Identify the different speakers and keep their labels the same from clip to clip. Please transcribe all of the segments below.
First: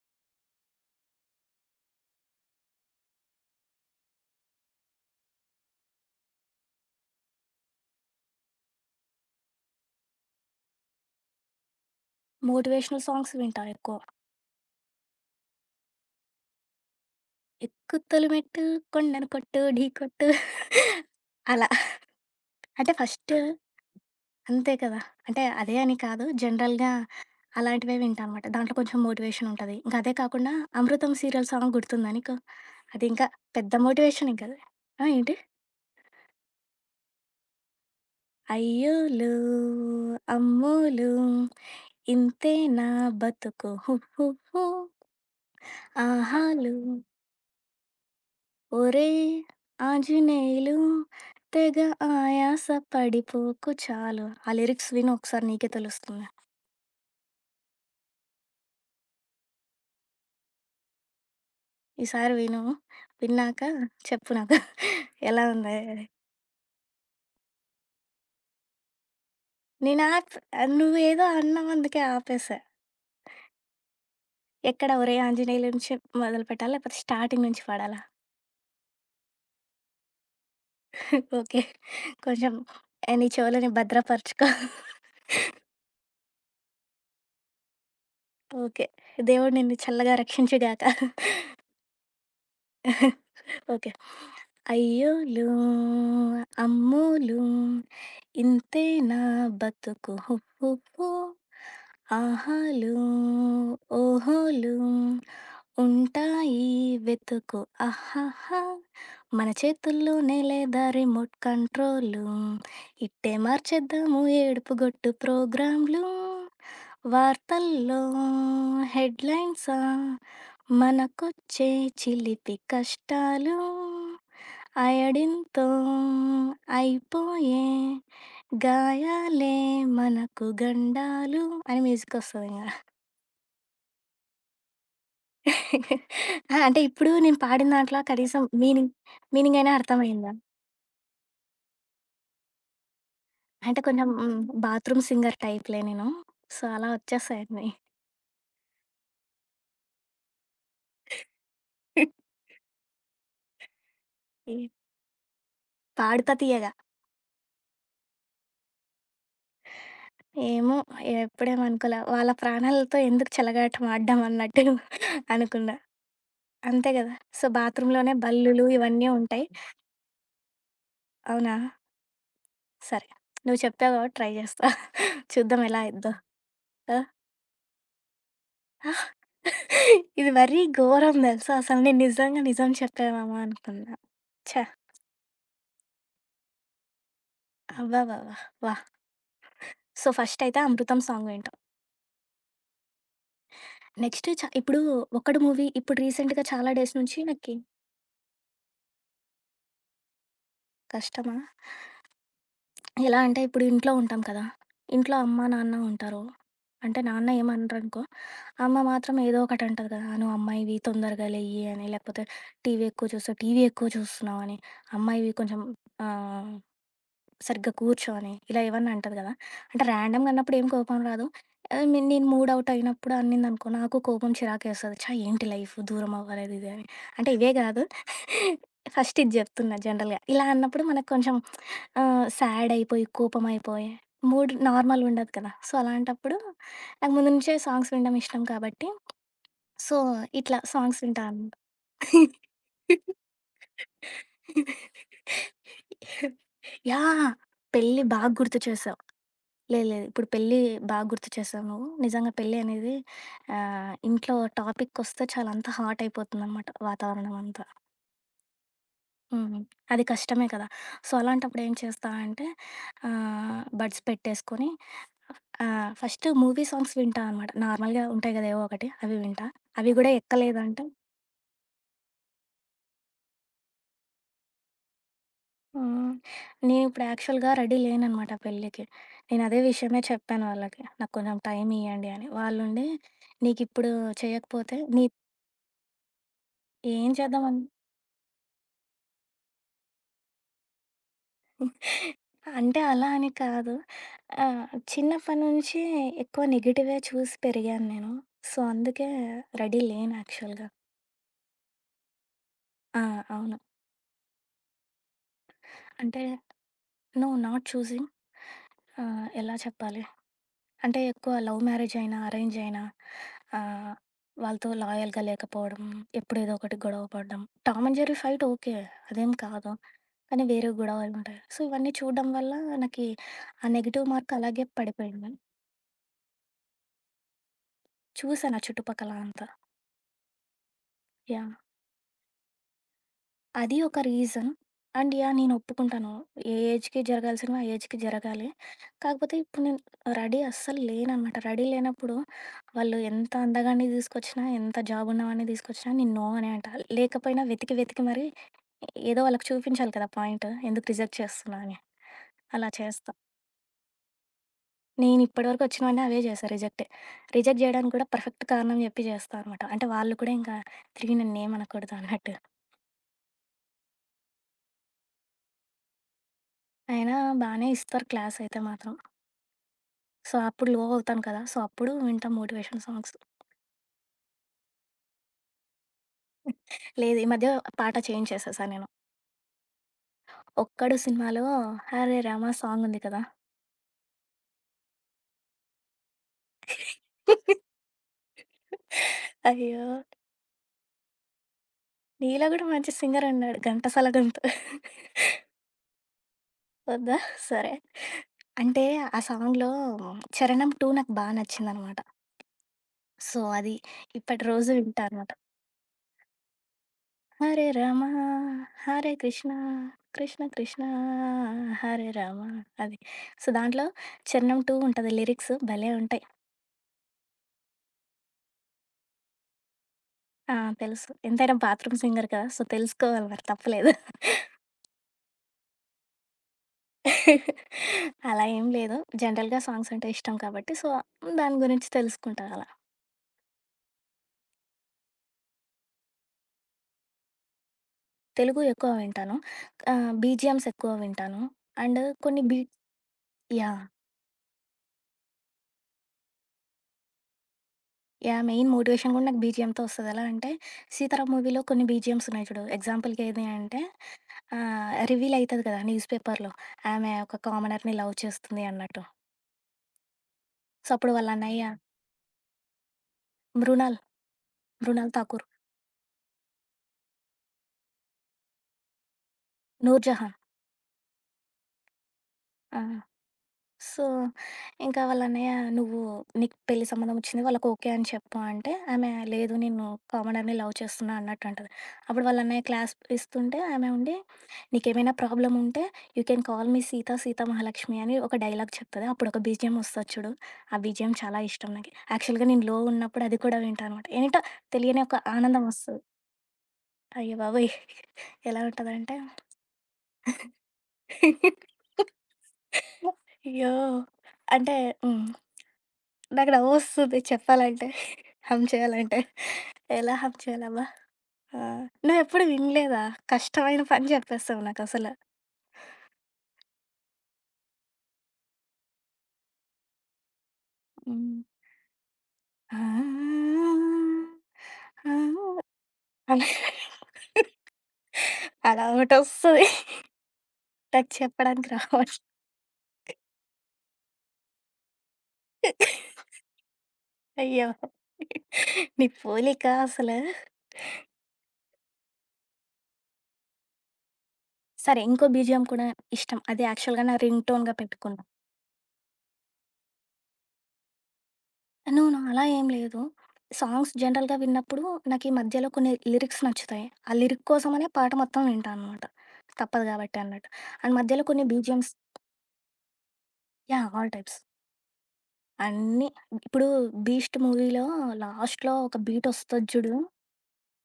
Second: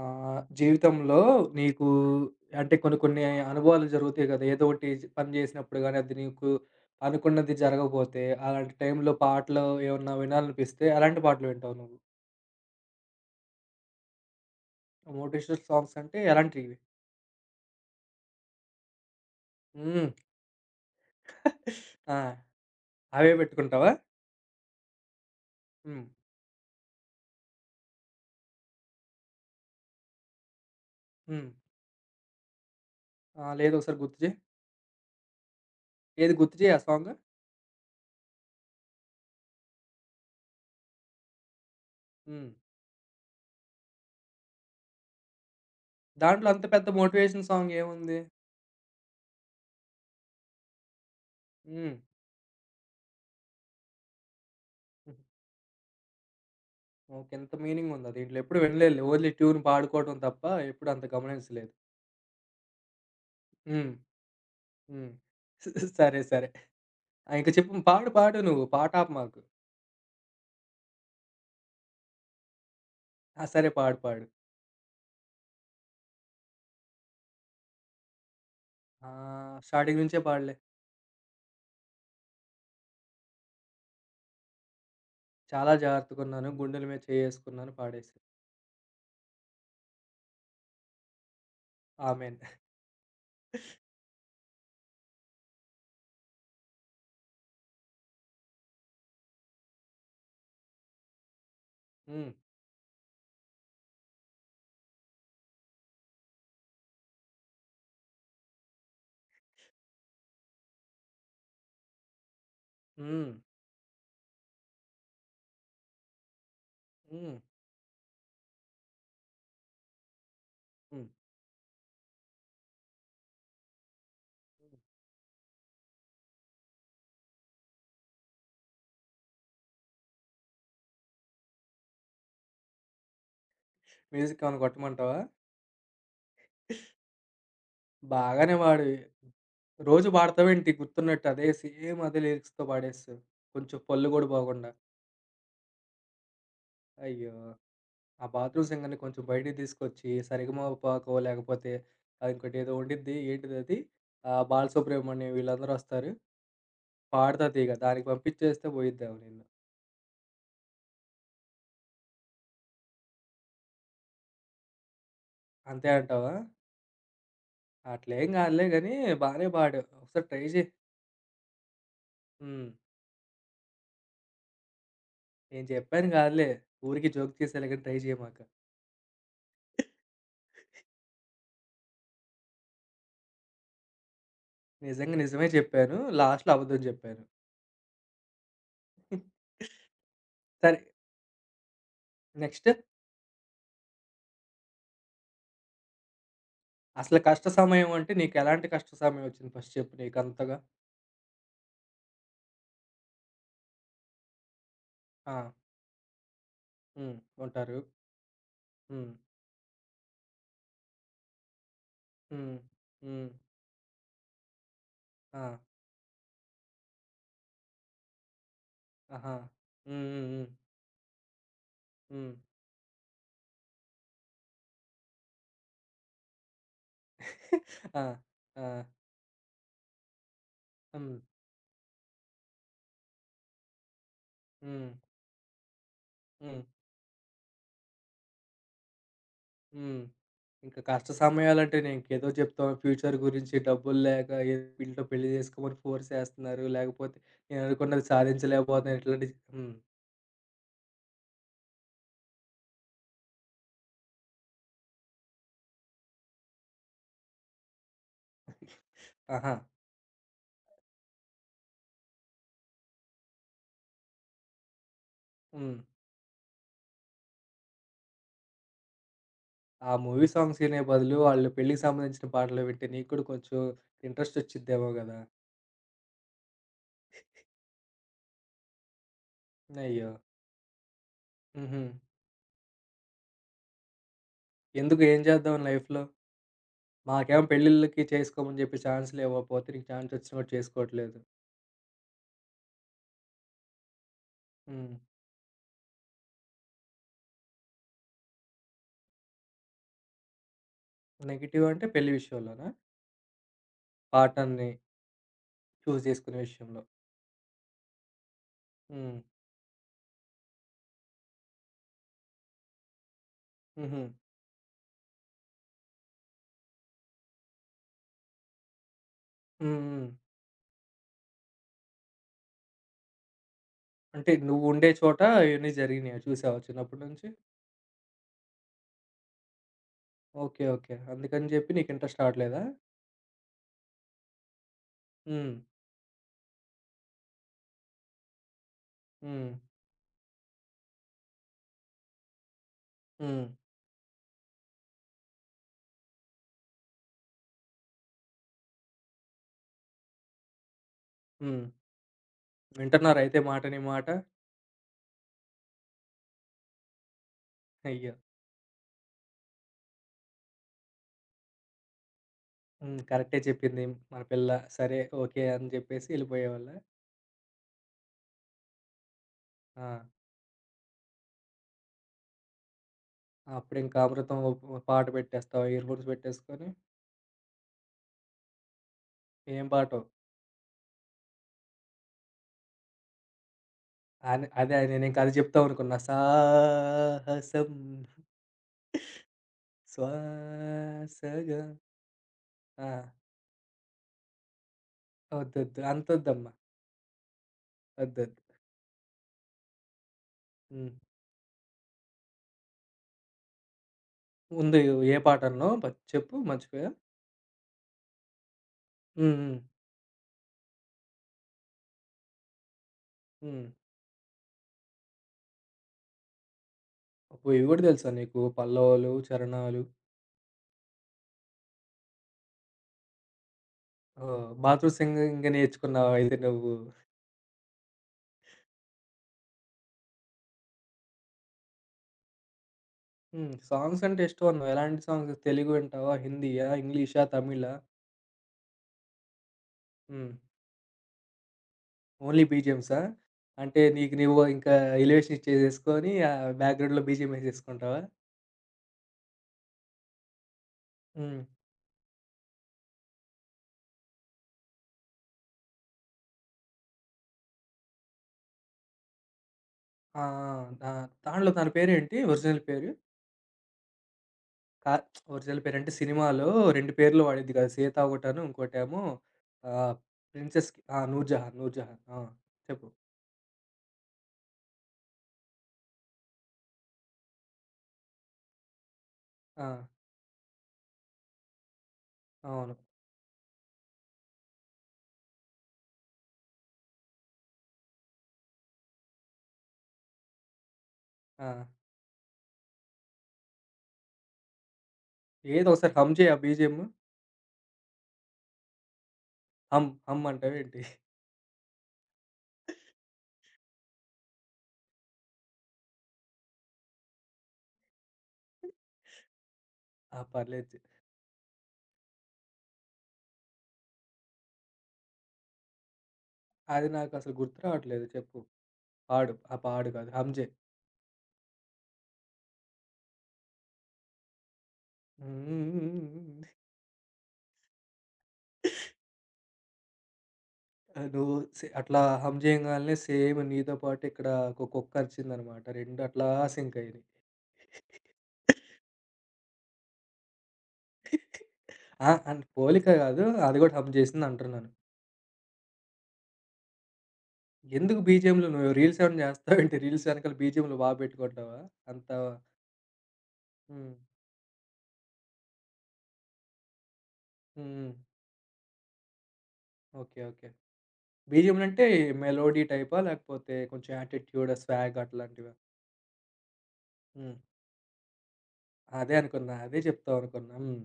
Speaker 1: జీవితంలో నీకు అంటే కొన్ని కొన్ని అనుభవాలు జరుగుతాయి కదా! ఏదో ఒకటి పని చేసినప్పుడు గాని, అది నీకు అనుకున్నది జరగకపోతే, అలాంటి టైంలో పాటలు ఏమన్నా వినాలనిపిస్తే ఎలాంటి పాటలు వింటావు నువ్వు?
Speaker 2: మోటివేషనల్ సాంగ్స్ వింటా ఎక్కువ.
Speaker 1: మోటివేషనల్ సాంగ్స్ అంటే ఎలాంటివి?
Speaker 2: 'ఎక్కుతలు మెట్టు కొండను కొట్టు ఢీ
Speaker 1: హ్మ్.
Speaker 2: కొట్టు' అలా.
Speaker 1: ఆ!
Speaker 2: అంటే ఫస్ట్
Speaker 1: అవే పెట్టుకుంటావా?
Speaker 2: అంతే కదా! అంటే అదే అని
Speaker 1: హ్మ్.
Speaker 2: కాదు. జనరల్‌గా అలాంటివే వింటా అనమాట. దాంట్లో కొంచెం మోటివేషన్ ఉంటది. ఇంకా అదే కాకుండా 'అమృతం'
Speaker 1: హ్మ్.
Speaker 2: సీరియల్ సాంగ్ గుర్తుందా నీకు? అది ఇంకా
Speaker 1: ఆ!
Speaker 2: పెద్ద
Speaker 1: లేదు, ఒకసారి గుర్తు
Speaker 2: మోటివేషన్
Speaker 1: చేయి.
Speaker 2: ఇంకది. ఆ! ఏంటి?
Speaker 1: ఏది గుర్తు చేయి ఆ సాంగ్?
Speaker 2: అయ్యోలు అమ్మోలు
Speaker 1: హ్మ్.
Speaker 2: ఇంతేనా బతుకు హుహుహు
Speaker 1: దాంట్లో అంత
Speaker 2: ఆహాలు
Speaker 1: పెద్ద మోటివేషన్ సాంగ్ ఏముంది?
Speaker 2: ఒరేయ్ ఆంజనేయులు తెగ
Speaker 1: హ్మ్.
Speaker 2: ఆయాస పడిపోకు చాలు. ఆ లిరిక్స్ విను ఒకసారి నీకే తెలుస్తుంది.
Speaker 1: ఓకే. ఇంత మీనింగ్ ఉందా దీంట్లో? ఎప్పుడు వినలేదులే. ఓన్లీ ట్యూన్ పాడుకోవడం తప్ప ఎప్పుడు అంత గమనించలేదు.
Speaker 2: ఈసారి విను. విన్నాక
Speaker 1: హ్మ్.
Speaker 2: చెప్పు నాకు
Speaker 1: హ్మ్.
Speaker 2: ఎలా ఉంది అది.
Speaker 1: సరే, సరే. ఆ! ఇంక చెప్పు పాడు, పాడు నువ్వు. పాటాపు మాకు.
Speaker 2: నేను ఆప్ నువ్వేదో అన్నావు అందుకే ఆపేసా.
Speaker 1: ఆ! సరే పాడు, పాడు.
Speaker 2: ఎక్కడ ఒరేయ్ ఆంజనేయులు నుంచి మొదలుపెట్టాలా? లేకపోతే స్టార్టింగ్ నుంచి పాడాలా?
Speaker 1: స్టార్టింగ్ నుంచే పాడులే.
Speaker 2: ఓకే. కొంచెం నీ చెవులని భద్రపరచుకో.
Speaker 1: చాలా జాగ్రత్తగున్నాను. గుండెల మీద చేయేసుకున్నాను పాడేసేయి.
Speaker 2: ఓకే. దేవుడు నిన్ను చల్లగా రక్షించుగాక.
Speaker 1: ఆమేన్.
Speaker 2: ఓకే. అయ్యోలు అమ్మోలు ఇంతేనా బతుకు హుహుహు
Speaker 1: హ్మ్.
Speaker 2: ఆహాలు ఓహోలు ఉంటాయి వెతుకు అహహా మన చేతుల్లోనే లేదా రిమోట్ కంట్రోలు
Speaker 1: హ్మ్.
Speaker 2: ఇట్టే మార్చేద్దాము ఏడుపు గొట్టు ప్రోగ్రాంలు
Speaker 1: హ్మ్.
Speaker 2: వార్తల్లో హెడ్లైన్సా
Speaker 1: హ్మ్.
Speaker 2: మనకొచ్చే చిలిపి కష్టాలు అయడింతో అయిపోయే గాయాలే మనకు గండాలు అని మ్యూజిక్ వస్తది ఇంగ.
Speaker 1: మ్యూజిక్ ఏమన్నా కొట్టమంటావా?
Speaker 2: ఆ! అంటే ఇప్పుడు నేను పాడిన దాంట్లో కనీసం
Speaker 1: బాగానే
Speaker 2: మీనింగ్
Speaker 1: పాడివి.
Speaker 2: మీనింగ్ అయినా
Speaker 1: రోజు
Speaker 2: అర్థమైందా?
Speaker 1: పాడతావేంటి గుర్తున్నట్టు అదే సేమ్ అదే లిరిక్స్‌తో పాడేస్తావు. కొంచెం
Speaker 2: అంటే
Speaker 1: పళ్ళు
Speaker 2: కొంచెం
Speaker 1: గూడా
Speaker 2: హ్మ్.
Speaker 1: పోకుండా.
Speaker 2: బాత్రూమ్ సింగర్ టైప్‌లే నేను. సో, అలా
Speaker 1: అయ్యో!
Speaker 2: వచ్చేస్తాయన్నీ.
Speaker 1: ఆ బాత్రూమ్ సింగర్‌ని కొంచెం బయటికి తీసుకొచ్చి, 'సరిగమపక'ో లేకపోతే ఇంకోటేదో ఉండిద్ది. ఏంటిదది? 'బాలసుబ్రహ్మణ్యం' వీళ్ళందరొస్తారు.
Speaker 2: పాడుతా తీయగా.
Speaker 1: 'పాడుతా తీగ' దానికి పంపించేస్తే పోయిద్దేమో నిన్ను.
Speaker 2: ఏమో ఎప్పుడేమనుకోలే. వాళ్ళ ప్రాణాలతో ఎందుకు చెలగాటం ఆడడం అన్నట్టు అనుకున్నా.
Speaker 1: అంతే అంటావా?
Speaker 2: అంతే గదా! సో, బాత్రూమ్‌లోనే
Speaker 1: అట్లేం
Speaker 2: బల్లులు
Speaker 1: కాదులే గానీ,
Speaker 2: ఇవన్నీ ఉంటాయి.
Speaker 1: బానే పాడావు. ఒకసారి ట్రై చెయి.
Speaker 2: అవునా?
Speaker 1: హ్మ్.
Speaker 2: సరే. నువ్వు చెప్పావు కాబట్టి ట్రై చేస్తా. చూద్దాం
Speaker 1: నేను
Speaker 2: ఎలా
Speaker 1: చెప్పాను
Speaker 2: అయిద్దో.
Speaker 1: కాదులే.
Speaker 2: ఆ!
Speaker 1: ఊరికే జోక్ తీసేలే గాని ట్రై చేయమాక.
Speaker 2: ఇది మరీ ఘోరం తెలుసా! అసలు నేను నిజంగా నిజం చెప్పామేమో అనుకున్నా. ఛ!
Speaker 1: నిజంగా నిజమే చెప్పాను. లాస్ట్‌లో అబద్ధం చెప్పాను.
Speaker 2: అబ్బబ్బబ్బా! వాహ్! సో, ఫస్ట్ అయితే
Speaker 1: సరే.
Speaker 2: 'అమృతం' సాంగ్ వింటాం.
Speaker 1: నెక్స్ట్
Speaker 2: నెక్స్ట్ చ ఇప్పుడు 'ఒక్కడు' మూవీ ఇప్పుడు రీసెంట్‌గా చాలా డేస్
Speaker 1: అసలు
Speaker 2: నుంచి
Speaker 1: కష్ట
Speaker 2: నాకి
Speaker 1: సమయం అంటే నీకెలాంటి కష్ట సమయం ఒచ్చింది ఫస్ట్ చెప్పు నీకంతగా?
Speaker 2: కష్టమా? ఎలా అంటే ఇప్పుడు ఇంట్లో ఉంటాం కదా! ఇంట్లో
Speaker 1: ఆ!
Speaker 2: అమ్మ, నాన్న ఉంటారు. అంటే
Speaker 1: హ్మ్.
Speaker 2: నాన్న
Speaker 1: ఉంటారు.
Speaker 2: ఏమనరనుకో. అమ్మ
Speaker 1: హ్మ్.
Speaker 2: మాత్రం ఏదో ఒకటి అంటది కదా! "నువ్వు అమ్మాయివి తొందరగా లెయ్యి" అని, లేకపోతే
Speaker 1: హ్మ్.
Speaker 2: "టీవీ ఎక్కువ
Speaker 1: హ్మ్.
Speaker 2: చూస్తావు, టీవీ ఎక్కువ చూస్తున్నావు" అని, "అమ్మాయివి
Speaker 1: ఆ!
Speaker 2: కొంచెం ఆహ్, సరిగ్గా కూర్చో" అని, ఇలా ఏవన్నా అంటది కదా!
Speaker 1: ఆహా!
Speaker 2: అంటే
Speaker 1: హ్మ్.
Speaker 2: ర్యాండమ్‌గా
Speaker 1: హ్మ్.
Speaker 2: అన్నప్పుడు ఏం కోపం రాదు. నే
Speaker 1: హ్మ్.
Speaker 2: నేను
Speaker 1: హ్మ్.
Speaker 2: మూడ్ అవుట్ అయినప్పుడు అనిందనుకో నాకు కోపం చిరాకేస్తది. ఛా! ఏంటి లైఫ్ దూరం అవ్వలేదు ఇది అని. అంటే ఇవే కాదు
Speaker 1: ఆ! ఆ!
Speaker 2: ఫస్ట్ ఇది చెప్తున్నా జనరల్‌గా. ఇలా అన్నప్పుడు మనకు
Speaker 1: హ్మ్.
Speaker 2: కొంచెం సాడ్ అయిపోయి, కోపం అయిపోయి, మూడ్
Speaker 1: హ్మ్.
Speaker 2: నార్మల్‌గుండదు కదా! సో, అలాంటప్పుడు
Speaker 1: హ్మ్.
Speaker 2: నాకు ముందు నుంచే సాంగ్స్ వినడం ఇష్టం కాబట్టి, సో,
Speaker 1: హ్మ్.
Speaker 2: ఇట్లా
Speaker 1: ఇంక
Speaker 2: సాంగ్స్
Speaker 1: కష్ట
Speaker 2: వింటా అనమాట.
Speaker 1: సమయాలంటేనే ఇంకేదో చెప్తాం. ఫ్యూచర్ గురించి డబ్బులు లేక ఏ వీళ్ళతో పెళ్లి చేసుకోమని ఫోర్స్ చేస్తున్నారు. లేకపోతే
Speaker 2: యాహ్!
Speaker 1: నేను
Speaker 2: పెళ్లి
Speaker 1: అనుకున్నది
Speaker 2: బాగా గుర్తు చేసావు.
Speaker 1: సాధించలేకపోతున్నాను. ఇట్లాంటి హ్మ్.
Speaker 2: లేదు, లేదు. ఇప్పుడు పెళ్లి బాగా గుర్తు చేసావు నువ్వు. నిజంగా పెళ్లి అనేది ఇంట్లో టాపికొస్తే చాలా అంతా హాట్ అయిపోతుందనమాట వాతావరణం అంతా.
Speaker 1: ఆహా!
Speaker 2: హ్మ్. అది కష్టమే కదా! సో, అలాంటప్పుడు ఏం చేస్తా అంటే బడ్స్ పెట్టేసుకొని
Speaker 1: హ్మ్.
Speaker 2: ఫస్ట్ మూవీ సాంగ్స్ వింటా అనమాట. నార్మల్‌గా ఉంటాయి కదా! ఏవో ఒకటి అవి వింటా. అవి
Speaker 1: ఆ
Speaker 2: కూడా
Speaker 1: మూవీ సాంగ్స్ వినే
Speaker 2: ఎక్కలేదంటే
Speaker 1: బదులు వాళ్ళు పెళ్ళికి సంబంధించిన పాటలు వింటే నీకు కూడా కొంచెం ఇంట్రెస్ట్ వచ్చిద్దేమో గదా!
Speaker 2: హ్మ్. నేనిప్పుడు యాక్చువల్‌గా రెడీ లేననమాట పెళ్ళికి. నేనదే విషయమే
Speaker 1: అయ్యో!
Speaker 2: చెప్పాను వాళ్ళకి. నాకు కొంచెం టైం
Speaker 1: హుహు.
Speaker 2: ఇయ్యండి అని. వాళ్ళుండి నీకిప్పుడు చేయకపోతే
Speaker 1: ఎందుకు
Speaker 2: నీ
Speaker 1: ఏం చేద్దాం లైఫ్‌లో?
Speaker 2: ఏం
Speaker 1: మాకేమో
Speaker 2: చేద్దామని
Speaker 1: పెళ్ళిళ్ళకి చేసుకోమని చెప్పి ఛాన్స్‌లు ఇవ్వకపోతే నీకు ఛాన్స్ వచ్చినా కూడా చేసుకోవట్లేదు.
Speaker 2: అంటే అలా అని కాదు. ఆహ్,
Speaker 1: హ్మ్.
Speaker 2: చిన్నప్పటి నుంచి ఎక్కువ నెగెటివే చూసి పెరిగాను నేను. సో, అందుకే రెడీ లేను యాక్చువల్‌గా.
Speaker 1: నెగెటివ్ అంటే పెళ్లి విషయంలోనా?
Speaker 2: ఆ! అవును.
Speaker 1: పార్ట్నర్‌ని చూజ్
Speaker 2: అంటే
Speaker 1: చేసుకునే విషయంలో.
Speaker 2: నో నాట్ చూసింగ్
Speaker 1: హ్మ్.
Speaker 2: ఎలా చెప్పాలి? అంటే ఎక్కువ లవ్ మ్యారేజ్ అయినా, అరేంజ్ అయినా ఆహ్,
Speaker 1: హుహు.
Speaker 2: వాళ్ళతో లాయల్‌గా లేకపోవడం, ఎప్పుడు ఏదో ఒకటి గొడవ పడడం. Tom and Jerry fight okay. అదేం కాదు.
Speaker 1: హ్మ్. హ్మ్.
Speaker 2: కానీ వేరే గొడవలుంటాయి. సో, ఇవన్నీ చూడడం వల్ల నాకీ ఆ నెగెటివ్
Speaker 1: అంటే
Speaker 2: మార్క్
Speaker 1: నువ్వు
Speaker 2: అలాగే
Speaker 1: ఉండే చోట
Speaker 2: పడిపోయింది.
Speaker 1: ఇవన్నీ జరిగినాయా చూసావా చిన్నప్పటి నుంచి?
Speaker 2: చూసా నా చుట్టుపక్కల అంతా.
Speaker 1: ఓకే. ఓకే. అందుకని
Speaker 2: యాహ్!
Speaker 1: చెప్పి నీకు ఇంట్రెస్ట్ రావట్లేదా?
Speaker 2: అది ఒక రీజన్. And yeah! నేను
Speaker 1: హ్మ్.
Speaker 2: ఒప్పుకుంటాను. ఏ ఏజ్‌కి జరగాల్సినవి ఆ ఏజ్‌కి జరగాలి. కాకపోతే
Speaker 1: హ్మ్.
Speaker 2: ఇప్పుడు నేను రెడీ అస్సలు లేననమాట. రెడీ లేనప్పుడు వాళ్ళు ఎంత
Speaker 1: హ్మ్.
Speaker 2: అందగాడిని తీసుకొచ్చినా, ఎంత జాబ్ ఉన్నవాడిని తీసుకొచ్చినా నేను నో అనే అంటా. లేకపోయినా వెతికి వెతికి మరి ఏదో వాళ్ళకి చూపించాలి కదా పాయింట్. ఎందుకు రిజెక్ట్ చేస్తున్నా
Speaker 1: హ్మ్.
Speaker 2: అని. అలా చేస్తా.
Speaker 1: వింటున్నారా అయితే మాట నీ మాట?
Speaker 2: నేను ఇప్పటివరకు వచ్చినవన్నీ అవే చేశా రిజెక్టే. రిజెక్ట్ జేయడానికి కూడా
Speaker 1: అయ్యో!
Speaker 2: పర్ఫెక్ట్ కారణం చెప్పి చేస్తా అనమాట. అంటే వాళ్ళు కూడా ఇంకా తిరిగి నన్నేమనకూడదు అన్నట్టు.
Speaker 1: హ్మ్. కరెక్టే చెప్పింది మన పిల్ల. సరే ఓకే అని చెప్పేసి ఎళ్ళిపోయేవాళ్ళా?
Speaker 2: అయినా బానే ఇస్తారు క్లాస్ అయితే మాత్రం.
Speaker 1: ఆ!
Speaker 2: సో, అప్పుడు లో అవుతాను కదా! సో, అప్పుడు వింటా మోటివేషన్ సాంగ్స్.
Speaker 1: అప్పుడింకా అమృతం ఓ పాట పెట్టేస్తావా ఇయర్ ఫోన్స్ పెట్టేసుకొని.
Speaker 2: లేదు ఈ మధ్య పాట చేంజ్ చేసేసా నేను.
Speaker 1: ఏం పాటో?
Speaker 2: 'ఒక్కడు' సినిమాలో 'హరే రామ' సాంగ్ ఉంది కదా!
Speaker 1: అని అదే నేనింక అది చెప్దాం అనుకున్నా. సాహసం
Speaker 2: అయ్యో!
Speaker 1: శ్వాసగా
Speaker 2: నీలో గూడా
Speaker 1: ఆ!
Speaker 2: మంచి సింగర్ ఉన్నాడు 'ఘంటసాల' గొంతు.
Speaker 1: ఒద్దొద్దు. అంతొద్దమ్మా.
Speaker 2: వద్దా? సరే.
Speaker 1: ఒద్దొద్దు.
Speaker 2: అంటే ఆ సాంగ్‌లో 'చరణం
Speaker 1: హ్మ్.
Speaker 2: 2' నాకు బా నచ్చిందనమాట. సో, అది ఇప్పటి రోజు
Speaker 1: ముందు ఏ
Speaker 2: వింటాను.
Speaker 1: పాటన్నావు? బ చెప్పు మర్చిపోయా.
Speaker 2: హరే రామ హరే
Speaker 1: హ్మ్.
Speaker 2: కృష్ణ
Speaker 1: హ్మ్.
Speaker 2: కృష్ణ కృష్ణ హరే రామ అది సో
Speaker 1: హ్మ్.
Speaker 2: దాంట్లో చరణం టూ ఉంటుంది లిరిక్స్ భలే ఉంటాయి
Speaker 1: అబ్బో! ఇవి గూడా తెలుసా నీకు? పల్లవులు, చరణాలు.
Speaker 2: ఆ, తెలుసు ఎంతైనా బాత్రూమ్ సింగర్ కదా సో తెలుసుకోవాలి మరి తప్పలేదు
Speaker 1: ఓహ్! 'బాత్రూమ్ సింగింగ్' నేర్చుకున్నావా అయితే నువ్వు?
Speaker 2: అలా ఏం లేదు జనరల్గా సాంగ్స్ అంటే ఇష్టం కాబట్టి సో దాని గురించి తెలుసుకుంటాను అలా
Speaker 1: హ్మ్. సాంగ్స్ అంటే ఇష్టమన్నావు. ఎలాంటి సాంగ్స్? తెలుగు వింటావా? హిందీయా? ఇంగ్లీషా? తమిళా?
Speaker 2: తెలుగు ఎక్కువ వింటాను
Speaker 1: హ్మ్.
Speaker 2: బీజిఎమ్స్ ఎక్కువ వింటాను అండ్ కొన్ని
Speaker 1: ఓన్లీ
Speaker 2: బీ
Speaker 1: బీజీఎమ్సా?
Speaker 2: యా
Speaker 1: అంటే నీకు నువ్వు ఇంకా ఎలివేషన్ ఇచ్చేసేసుకొని బ్యాక్‌గ్రౌండ్‌లో బీజీఎం ఏసేసుకుంటావా?
Speaker 2: యాహ్! మెయిన్ మోటివేషన్ గూడా నాకు బీజీఎం‌తో వస్తది. ఎలా అంటే 'సీతారాం'
Speaker 1: హ్మ్.
Speaker 2: మూవీలో కొన్ని బీజీఎమ్స్ ఉన్నాయి చూడు. ఎగ్జాంపుల్‌కి ఏది అంటే రివీల్ అయితది కదా! న్యూస్ పేపర్‌లో ఆమె ఒక కామనర్‌ని లవ్ చేస్తుంది అన్నట్టు.
Speaker 1: ఆ! ఆ! దా
Speaker 2: సో, అప్పుడు వాళ్ళ
Speaker 1: దాంట్లో
Speaker 2: అన్నయ్య
Speaker 1: దాని పేరేంటి ఒరిజినల్ పేరు?
Speaker 2: మృణాల్,
Speaker 1: కా
Speaker 2: మృణాల్ ఠాకూర్
Speaker 1: ఒరిజినల్ పేరంటే సినిమాలో 2 పేర్లు వాడిద్ది కదా! 'సీత' ఒకటను ఇంకోటేమో ఆహ్,
Speaker 2: 'నూర్‌జహాన్'
Speaker 1: 'ప్రిన్సెస్‌కి' ఆ! 'నూర్‌జహాన్', 'నూర్‌జహాన్' ఆ!
Speaker 2: ఆ!
Speaker 1: చెప్పు.
Speaker 2: సో, ఇంకా వాళ్ళ అన్నయ్య, "నువ్వు నీకు పెళ్లి సంబంధం వచ్చింది. వాళ్ళకి ఓకే అని చెప్పు" అంటే, ఆమె "లేదు
Speaker 1: ఆ!
Speaker 2: నేను కామనర్‌ని లవ్ చేస్తున్నా" అన్నట్టు అంటది. అప్పుడు వాళ్ళ అన్నయ్య
Speaker 1: అవును.
Speaker 2: క్లాస్ప్ ఇస్తుంటే, ఆమె ఉండి, "నీకేమైనా ప్రాబ్లమ్ ఉంటే you can call me Sita, Sita Mahalakshmi" అని ఒక డైలాగ్ చెప్తది. అప్పుడు ఒక బీజీఎం వస్తది చూడు, ఆ బీజీఎం చాలా
Speaker 1: ఆ!
Speaker 2: ఇష్టం నాకి. యాక్చువల్‌గా నేను లో ఉన్నప్పుడు అది కూడా వింటా అనమాట. ఏంటో తెలియని ఒక ఆనందం
Speaker 1: ఏదో ఒకసారి
Speaker 2: వస్తది.
Speaker 1: హమ్ చేయి ఆ బీజీఎం.
Speaker 2: అయ్య బాబోయ్! ఎలా ఉంటదంటే
Speaker 1: హమ్, హమ్ అంటావేంటి?
Speaker 2: అయ్యో! అంటే హ్మ్. నాకు నవ్వొస్తుంది చెప్పాలంటే. హమ్ చేయాలంటే. ఎలా
Speaker 1: ఆ!
Speaker 2: హమ్
Speaker 1: పర్లేదు చెయి.
Speaker 2: చేయాలబ్బా? ఆ! నువ్వెప్పుడు వినలేదా? కష్టమైన పని చెప్పేస్తావు నాకసల.
Speaker 1: అది నాకసలు గుర్తు రావట్లేదు చెప్పు. పాడు. ఆ! పాడు కాదు. హమ్ చేయి.
Speaker 2: హ్మ్. ఆ! ఆ!
Speaker 1: హ్మ్.
Speaker 2: అలా అలా ఒకటొస్తది.
Speaker 1: ఆ!
Speaker 2: నాకు
Speaker 1: నువ్వు సే
Speaker 2: చెప్పడానికి
Speaker 1: అట్లా
Speaker 2: రావట్లే.
Speaker 1: హమ్ చేయంగాల్నే సేమ్ నీతో పాటు ఇక్కడ ఒక కుక్క అరిచిందనమాట. 2 అట్లా సింక్ అయినాయి.
Speaker 2: అయ్యో! నీ పోలిక అసలు.
Speaker 1: ఆ! అండ్ పోలిక కాదు. అది కూడా హమ్ చేసింది అంటున్నాను.
Speaker 2: సరే ఇంకో బీజీఎం కూడా ఇష్టం. అది యాక్చువల్‌గా నా రింగ్ టోన్‌గా
Speaker 1: ఎందుకు
Speaker 2: పెట్టుకున్నా.
Speaker 1: బీజీఎంలు నువ్వు రీల్స్ ఏమన్నా చేస్తావేంటి? రీల్స్ వెనకాల బీజీఎంలు బాగా పెట్టుకుంటావా?
Speaker 2: నో.
Speaker 1: అంత
Speaker 2: నో. అలా ఏం లేదు. సాంగ్స్
Speaker 1: హ్మ్.
Speaker 2: జనరల్‌గా విన్నప్పుడు నాకీ మధ్యలో కొన్ని లిరిక్స్ నచ్చుతాయి. ఆ లిరిక్ కోసమనే
Speaker 1: హ్మ్.
Speaker 2: పాట మొత్తం వింటా అనమాట. తప్పదు
Speaker 1: ఓకే.
Speaker 2: గాబట్టి
Speaker 1: ఓకే.
Speaker 2: అన్నట్టు. అండ్ మధ్యలో కొన్ని
Speaker 1: బీజీఎంలంటే
Speaker 2: బీజీఎమ్స్
Speaker 1: మెలోడీ టైపా? లేకపోతే
Speaker 2: యాహ్!
Speaker 1: కొంచెం
Speaker 2: ఆల్ టైప్స్.
Speaker 1: యాటిట్యూడ్, స్వాగ్ అట్లాంటివా?
Speaker 2: అన్నీ. ఇప్పుడు
Speaker 1: హ్మ్.
Speaker 2: 'బీస్ట్' మూవీలో లాస్ట్‌లో ఒక
Speaker 1: అదే అనుకున్నా.
Speaker 2: బీటొస్తది
Speaker 1: అదే
Speaker 2: చూడు
Speaker 1: చెప్తావనుకున్నా. హ్మ్.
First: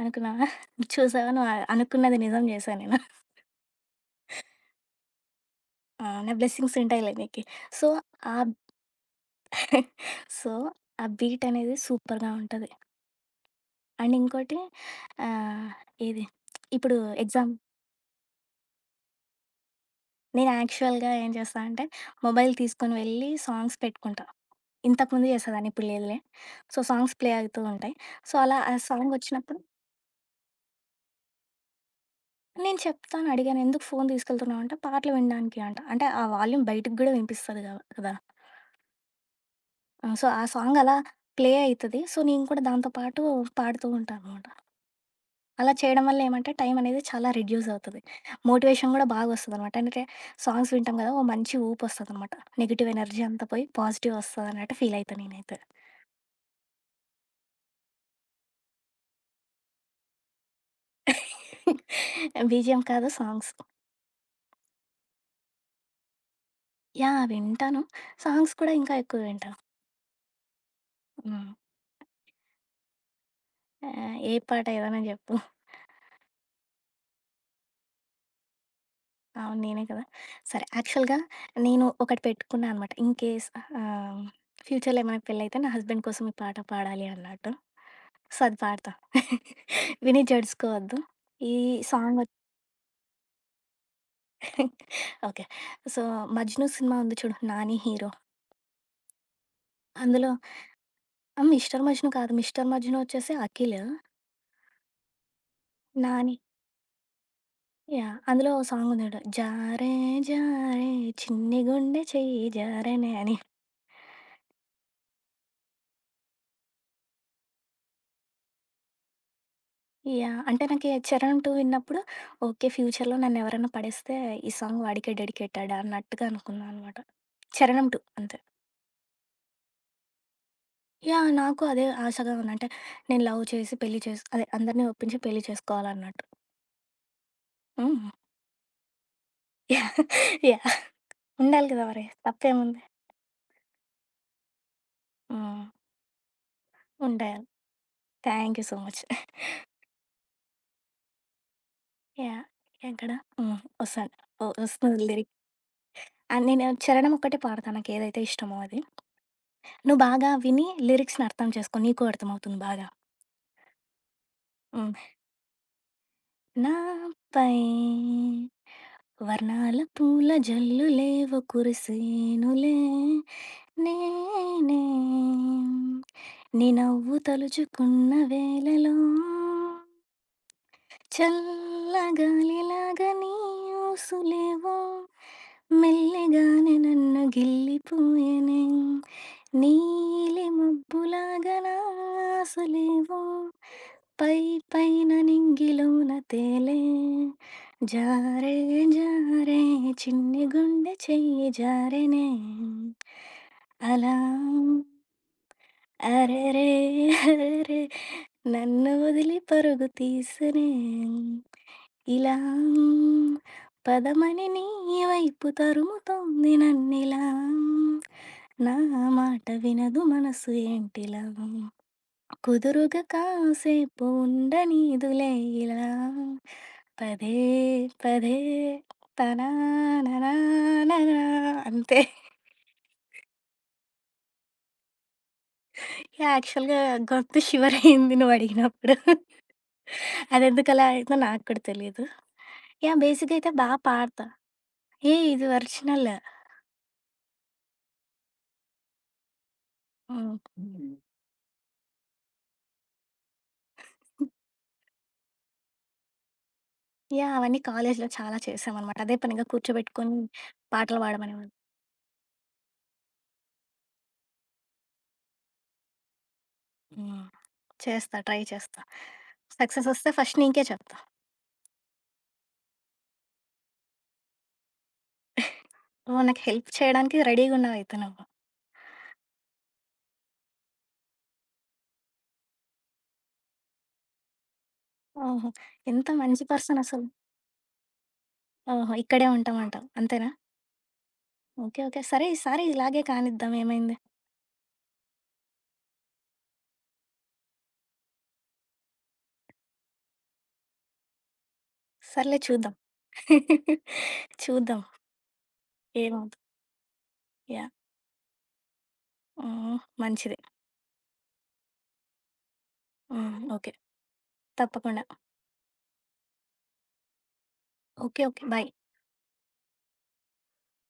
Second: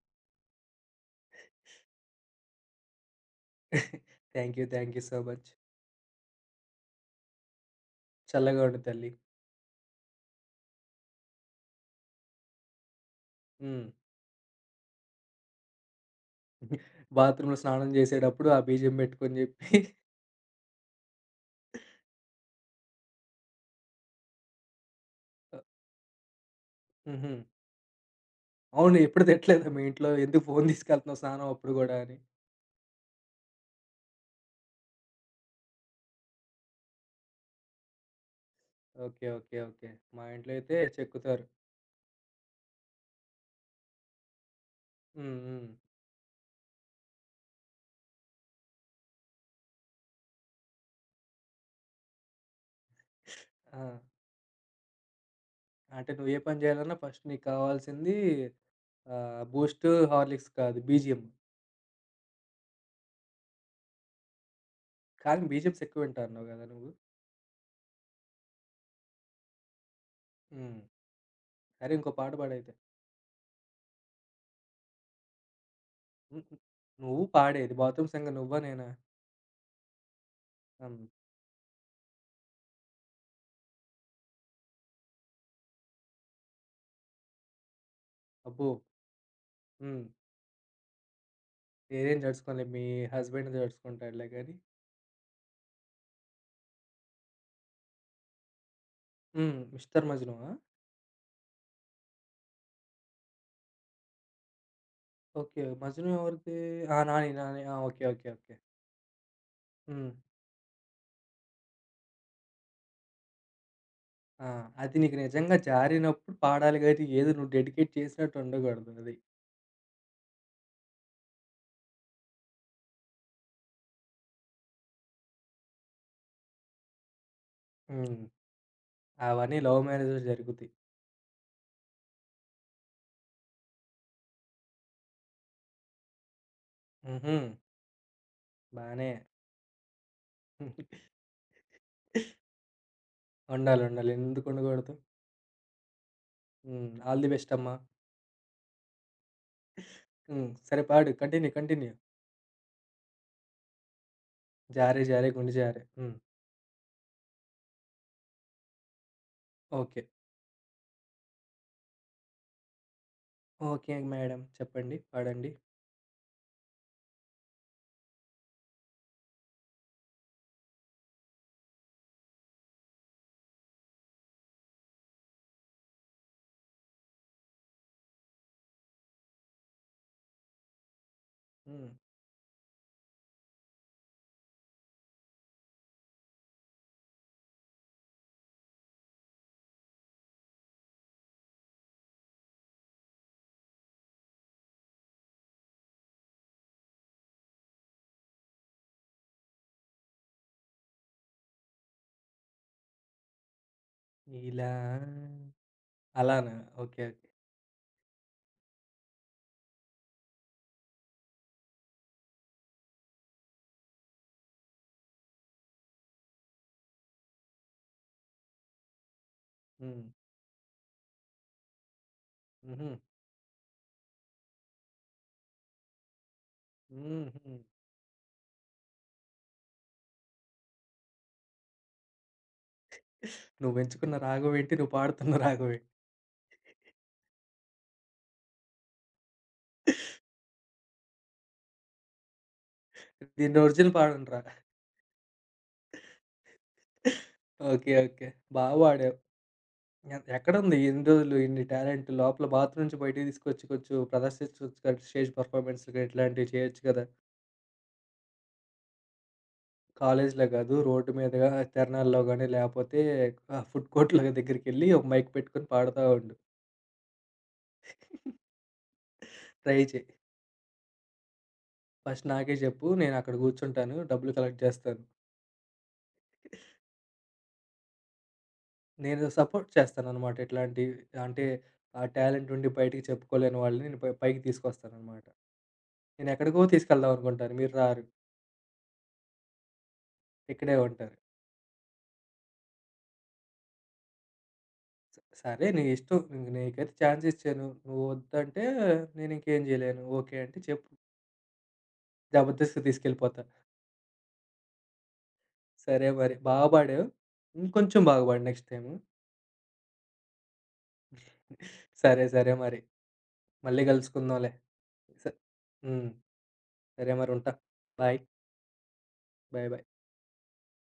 Speaker 2: అనుకున్నావా? చూసావా నువ్వు? అనుకున్నది నిజం చేశా నేను.
Speaker 1: Thank you. Thank you so much.
Speaker 2: ఆ! నా బ్లెస్సింగ్స్ ఉంటాయిలే నీకి. సో, ఆ
Speaker 1: చల్లగా ఉండు తల్లి.
Speaker 2: సో, ఆ బీట్ అనేది సూపర్‌గా ఉంటది.
Speaker 1: హ్మ్.
Speaker 2: అండ్ ఇంకోటి ఆహ్, ఏది ఇప్పుడు ఎగ్జామ్
Speaker 1: బాత్రూమ్‌లో స్నానం జేసేటప్పుడు ఆ బీజీఎం బెట్టుకొని జెప్పి
Speaker 2: నేను యాక్చువల్‌గా ఏం చేస్తా అంటే, మొబైల్ తీసుకొని వెళ్ళి సాంగ్స్ పెట్టుకుంటా. ఇంతకుముందు చేసేదాన్ని, ఇప్పుడు లేదులే. సో, సాంగ్స్
Speaker 1: హుహు.
Speaker 2: ప్లే అవుతూ ఉంటాయి. సో, అలా ఆ
Speaker 1: అవును.
Speaker 2: సాంగ్
Speaker 1: ఎప్పుడు
Speaker 2: వచ్చినప్పుడు
Speaker 1: తిట్టలేదా మీ ఇంట్లో? ఎందుకు ఫోను తీసుకెళ్తున్నావు స్నానం అప్పుడు గూడా అని?
Speaker 2: నేను చెప్తాను, అడిగాను. "ఎందుకు ఫోను తీసుకెళ్తున్నావు?" అంటే, "పాటలు వినడానికి" అంట. అంటే, ఆ వాల్యూమ్ బయటికి గూడా వినిపిస్తది గవ కదా!
Speaker 1: ఓకే. ఓకే. ఓకే.
Speaker 2: ఆ!
Speaker 1: మా
Speaker 2: సో, ఆ
Speaker 1: ఇంట్లో అయితే
Speaker 2: సాంగ్ అలా
Speaker 1: చెక్కుతారు.
Speaker 2: ప్లే అయితది. సో, నేను కూడా దాంతో పాటు పాడుతూ ఉంటాననమాట.
Speaker 1: హ్మ్. హ్మ్.
Speaker 2: అలా చేయడం వల్ల ఏమంటే టైం అనేది చాలా రిడ్యూస్ అవుతది. మోటివేషన్ గూడా బాగా వస్తదనమాట. అంటే సాంగ్స్ వింటాం గదా! ఓ మంచి ఊపొస్తదనమాట. నెగెటివ్ ఎనర్జీ అంతా పోయి
Speaker 1: ఆ!
Speaker 2: పాజిటివ్ వస్తదన్నట్టు ఫీల్ అయితా నేనైతే.
Speaker 1: అంటే నువ్వు ఏ పని జేయాలన్నా ఫస్ట్ నీకు కావాల్సింది బూస్ట్, హార్లిక్స్ కాదు బీజీఎం.
Speaker 2: బీజీఎం కాదు సాంగ్స్.
Speaker 1: కానీ బీజీఎమ్స్ ఎక్కువ వింటా అన్నావు గదా నువ్వు?
Speaker 2: యాహ్! వింటాను. సాంగ్స్ కూడా ఇంకా ఎక్కువ వింటాను.
Speaker 1: హ్మ్.
Speaker 2: హ్మ్.
Speaker 1: సరే ఇంకో పాట పాడైతే.
Speaker 2: ఏ పాట ఏదైనా జెప్పు?
Speaker 1: హుహు. నువ్వు పాడేది బాత్రూమ్ సంగ నువ్వా నేనా?
Speaker 2: అవును. నేనే కదా! సరే.
Speaker 1: హ్మ్.
Speaker 2: యాక్చువల్‌గా నేను ఒకటి పెట్టుకున్నా అనమాట. ఇన్‌కేస్ ఆహ్, ఫ్యూచర్‌లో ఏమైనా పెళ్లయితే నా హస్బెండ్ కోసం ఈ పాట పాడాలి అన్నట్టు. సో, అది
Speaker 1: అబ్బో!
Speaker 2: పాడతా.
Speaker 1: హ్మ్.
Speaker 2: విని జడ్సుకోవద్దు. ఈ
Speaker 1: నేనేం
Speaker 2: సాంగొచ్చి
Speaker 1: జడుసుకోనులే మీ హస్బెండ్‌ని జడుసుకుంటాడులే గాని.
Speaker 2: ఓకే. సో, 'మజ్ను' సినిమా ఉంది చూడు 'నాని' హీరో.
Speaker 1: హ్మ్. 'మిస్టర్
Speaker 2: అందులో
Speaker 1: మజ్ను' ఆ?
Speaker 2: 'మిస్టర్ మజ్ను' కాదు. 'మిస్టర్ మజ్ను' వచ్చేసి 'అఖిల్'.
Speaker 1: ఓకే. 'మజ్ను'
Speaker 2: 'నాని'
Speaker 1: ఎవరిది? ఆ! 'నాని', 'నాని'. ఆ! ఓకే.
Speaker 2: యాహ్!
Speaker 1: ఓకే.
Speaker 2: అందులో
Speaker 1: ఓకే.
Speaker 2: ఓ సాంగుంది చూడు. జారే
Speaker 1: హ్మ్.
Speaker 2: జారే చిన్ని గుండె చెయ్యి జారెనే అని.
Speaker 1: ఆ! అది నీకు నిజంగా జారినప్పుడు పాడాలి గానీ, ఏదో నువ్వు డెడికేట్ చేసినట్టు ఉండకూడదు అది.
Speaker 2: యాహ్! అంటే నాకీ 'చరణ్ 2' విన్నప్పుడు ఓకే. ఫ్యూచర్‌లో నన్నెవరన్నా పడేస్తే ఈ సాంగ్ వాడికే డెడికేటెడ్ అన్నట్టుగా అనుకున్నా అనమాట. 'చరణం 2'
Speaker 1: హ్మ్.
Speaker 2: అంతే.
Speaker 1: అవన్నీ లవ్ మ్యారేజ్‌లో జరుగుతాయి.
Speaker 2: యాహ్! నాకు అదే ఆశగా ఉంది. అంటే నేను లవ్ చేసి పెళ్లి చేసి అదే అందరిని ఒప్పించి పెళ్లి చేసుకోవాలన్నట్టు.
Speaker 1: హుహు.
Speaker 2: హ్మ్.
Speaker 1: బానే
Speaker 2: యాహ్! యాహ్! ఉండాలి కదా! మరి తప్పేముంది.
Speaker 1: ఉండాలి. ఉండాలి. ఎందుకు ఉండకూడదు?
Speaker 2: హ్మ్.
Speaker 1: హ్మ్. ఆల్ ది
Speaker 2: ఉండాలి.
Speaker 1: బెస్ట్ అమ్మా!
Speaker 2: Thank you so much.
Speaker 1: హ్మ్. సరే పాడు. కంటిన్యూ. కంటిన్యూ.
Speaker 2: యాహ్! ఎక్కడ? హ్మ్. వస్తాను. ఓహ్! వస్తుంది
Speaker 1: 'జారె జారె
Speaker 2: లిరిక్.
Speaker 1: గుండె జారె.' హ్మ్.
Speaker 2: ఆ! నేను చరణం ఒక్కటే పాడతా నాకేదైతే ఇష్టమో అది. నువ్వు
Speaker 1: ఓకే.
Speaker 2: బాగా విని లిరిక్స్‌ని అర్థం చేసుకో. నీకు అర్థమవుతుంది బాగా.
Speaker 1: ఓకే మేడమ్ చెప్పండి.
Speaker 2: హ్మ్.
Speaker 1: పాడండి.
Speaker 2: నాపై వర్ణాల పూల జల్లులేవో కురిసేనులే నేనే నీ నవ్వు తలుచుకున్న వేళలో
Speaker 1: హ్మ్.
Speaker 2: చల్లగాలిలాగా నీ ఊసులేవో మెల్లగానే నన్ను గిల్లిపోయేనే నీలి మబ్బులాగలా ఆశలేవో పై పైన నింగిలోన తేలే జారే జారే చిన్ని గుండె చెయ్యి జారెనే అలా
Speaker 1: ఇలా అలానా?
Speaker 2: అరెరే
Speaker 1: ఓకే. ఓకే.
Speaker 2: అరెరే నన్ను వదిలి పరుగు తీసినే ఇలా మ్, పదమని నీ వైపు తరుముతోంది నన్నిలా మ్, నా మాట వినదు
Speaker 1: హ్మ్.
Speaker 2: మనసు ఏంటిలా మ్,
Speaker 1: హుహు.
Speaker 2: కుదురుగా కాసేపు ఉండనీదులే ఇలా పదే
Speaker 1: హుహు.
Speaker 2: పదే తనా ననా ననా అంతే
Speaker 1: నువ్వు ఎంచుకున్న రాగమేంటి? నువ్వు పాడుతున్న రాగమేంటి?
Speaker 2: యాక్చువల్గా గొంతు షివర్ అయింది నువ్వు అడిగినప్పుడు అది ఎందుకు అలా అయిందో నాకు కూడా తెలియదు యా బేసిక్ అయితే
Speaker 1: దీని
Speaker 2: బాగా
Speaker 1: ఒరిజినల్
Speaker 2: పాడతా
Speaker 1: పాడండ్రా.
Speaker 2: ఏ ఇది ఒరిజినల్
Speaker 1: ఓకే. ఓకే. బా పాడావు. ఎ
Speaker 2: హ్మ్.
Speaker 1: ఎక్కడుంది ఇన్ని రోజులు ఇన్ని టాలెంట్? లోపల బాత్రూమ్ నుంచి బయటికి తీసుకొచ్చి కొంచెం ప్రదర్శించొచ్చు కదా! స్టేజ్ పెర్ఫార్మన్స్‌లు ఇట్లాంటివి చేయొచ్చు కదా!
Speaker 2: యాహ్! అవన్నీ కాలేజ్‌లో చాలా చేశామనమాట. అదే పనిగా కూర్చోబెట్టుకొని
Speaker 1: కాలేజ్‌లో కాదు
Speaker 2: పాటలు
Speaker 1: రోడ్డు మీదగా
Speaker 2: పాడమనేవాళ్ళు.
Speaker 1: తిరణాల్లో గాని, లేపోతే ఫుడ్ కోర్ట్‌లో దగ్గరికెళ్ళి ఒక మైక్ పెట్టుకొని పాడుతా ఉండు.
Speaker 2: హ్మ్. చేస్తా. ట్రై చేస్తా.
Speaker 1: ట్రై
Speaker 2: సక్సెస్
Speaker 1: చెయి.
Speaker 2: వస్తే ఫస్ట్ నీకే చెప్తా.
Speaker 1: ఫస్ట్ నాకే చెప్పు. నేనక్కడ కూర్చుంటాను. డబ్బులు కలెక్ట్ చేస్తాను.
Speaker 2: నువ్వు నాకు హెల్ప్ చేయడానికి రెడీగున్నావయితే నువ్వు.
Speaker 1: నేను సపోర్ట్ చేస్తాననమాట. ఇట్లాంటి అంటే ఆ టాలెంట్ ఉండి బయటికి చెప్పుకోలేని వాళ్ళని నేను పై పైకి తీసుకొస్తాననమాట.
Speaker 2: ఓహో! ఎంత మంచి
Speaker 1: నేనెక్కడికో
Speaker 2: పర్సన్ అసలు.
Speaker 1: తీసుకెళ్దాం అనుకుంటాను. మీరు రారు.
Speaker 2: ఓహో! ఇక్కడే ఉంటామంటావు. అంతేనా?
Speaker 1: ఇక్కడే ఉంటారు.
Speaker 2: ఓకే. ఓకే. సరే ఈసారి ఇలాగే కానిద్దాం ఏమైంది?
Speaker 1: స సరే నీ ఇష్టం. ఇంక నీకైతే ఛాన్స్ ఇచ్చాను. నువ్వు వద్దంటే నేనింకేం జేయలేను. ఓకే అంటే చెప్పు.
Speaker 2: సర్లే చూద్దాం.
Speaker 1: జబర్దస్త్‌గా తీసుకెళ్ళిపోతా.
Speaker 2: చూద్దాం
Speaker 1: సరే మరి.
Speaker 2: ఏమవుద్దో.
Speaker 1: బాగా పాడావు.
Speaker 2: యాహ్!
Speaker 1: ఇంకొంచెం బాగా పాడు నెక్స్ట్ టైము.
Speaker 2: హ్మ్. మంచిది.
Speaker 1: సరే సరే మరి.
Speaker 2: హ్మ్. ఓకే.
Speaker 1: మళ్ళీ కలుసుకుందాంలే.
Speaker 2: తప్పకుండా.
Speaker 1: స హ్మ్. సరే మరి ఉంటా. Bye.
Speaker 2: Okay. Okay. Bye.
Speaker 1: Bye bye.